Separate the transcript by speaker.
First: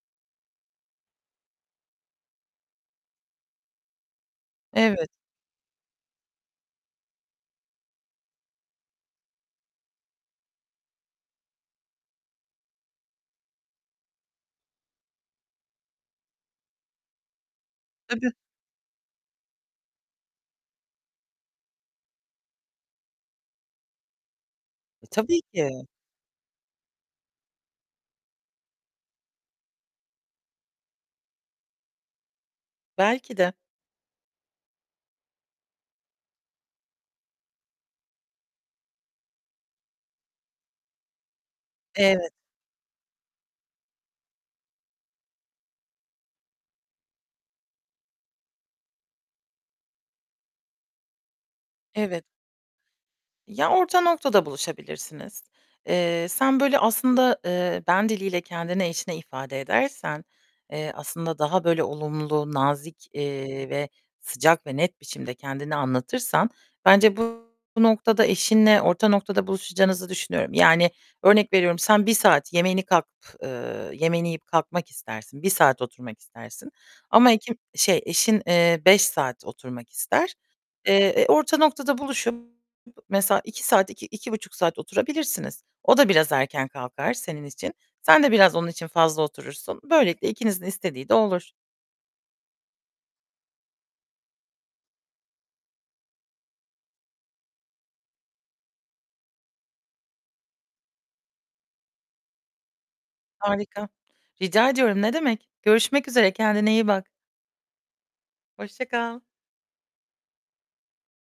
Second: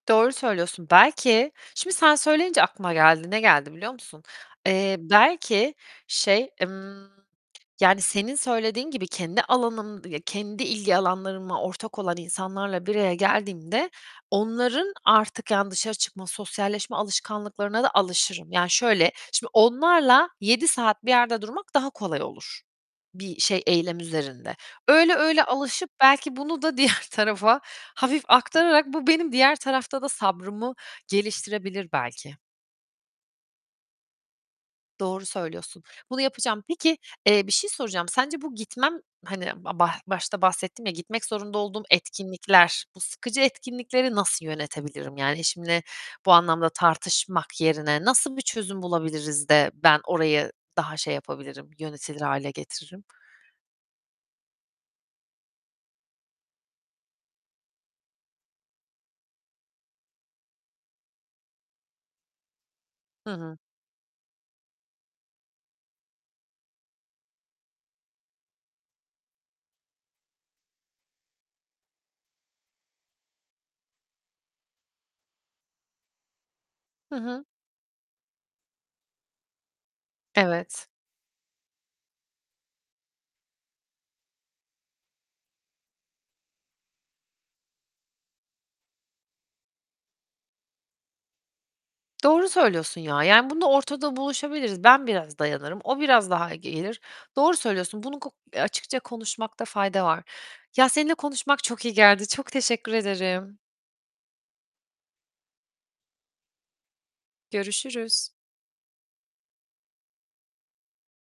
Speaker 1: Doğru söylüyorsun. Belki şimdi sen söyleyince aklıma geldi. Ne geldi biliyor musun? Eee,
Speaker 2: Evet.
Speaker 1: belki şey, ımm, yani, senin söylediğin gibi kendi alanım ya, kendi ilgi alanlarıma ortak olan insanlarla bir araya geldiğimde onların artık, yani dışarı çıkma, sosyalleşme alışkanlıklarına da
Speaker 2: Tabii.
Speaker 1: alışırım. Yani, şöyle, şimdi onlarla 7 saat bir yerde durmak daha kolay olur bir şey, eylem üzerinde.
Speaker 2: E,
Speaker 1: Öyle,
Speaker 2: tabii
Speaker 1: öyle
Speaker 2: ki.
Speaker 1: alışıp belki bunu da diğer tarafa hafif aktararak bu benim diğer tarafta da sabrımı geliştirebilir belki.
Speaker 2: Belki de.
Speaker 1: Doğru söylüyorsun. Bunu yapacağım. Peki, eee, bir şey soracağım, sence bu gitmem, hani, b b başta bahsettim ya, gitmek zorunda olduğum
Speaker 2: Evet.
Speaker 1: etkinlikler, bu sıkıcı etkinlikleri nasıl yönetebilirim. Yani eşimle bu anlamda tartışmak yerine nasıl bir çözüm bulabiliriz de ben orayı daha şey yapabilirim, yönetilir
Speaker 2: Evet.
Speaker 1: hâle getiririm?
Speaker 2: Ya, orta noktada buluşabilirsiniz. Eee, sen böyle aslında, eee, ben diliyle kendini eşine ifade edersen, eee, aslında daha böyle olumlu, nazik,
Speaker 1: Hı hı.
Speaker 2: eee, ve sıcak ve net biçimde kendini anlatırsan bence bu noktada eşinle orta noktada buluşacağınızı düşünüyorum. Yani, örnek veriyorum sen 1 saat yemeğini kalk eee, yemeğini yiyip kalkmak istersin. 1 saat oturmak istersin
Speaker 1: Hı
Speaker 2: ama
Speaker 1: hı.
Speaker 2: ekim şey, eşin, eee, 5 saat oturmak ister.
Speaker 1: Evet.
Speaker 2: Eee, e, orta noktada buluşup b mesela 2 saat, 2-2.5 buçuk saat oturabilirsiniz. O da biraz erken kalkar senin için. Sen de biraz onun için fazla oturursun. Böylelikle ikinizin istediği de olur.
Speaker 1: Doğru söylüyorsun ya. Yani bunda ortada buluşabiliriz. Ben biraz dayanırım, o biraz daha gelir. Doğru söylüyorsun. Bunu ku açıkça konuşmakta fayda var. Ya, seninle konuşmak çok iyi geldi. Çok teşekkür ederim.
Speaker 2: Harika, rica ediyorum, ne demek. Görüşmek üzere, kendine iyi bak.
Speaker 1: Görüşürüz.
Speaker 2: Hoşça kal.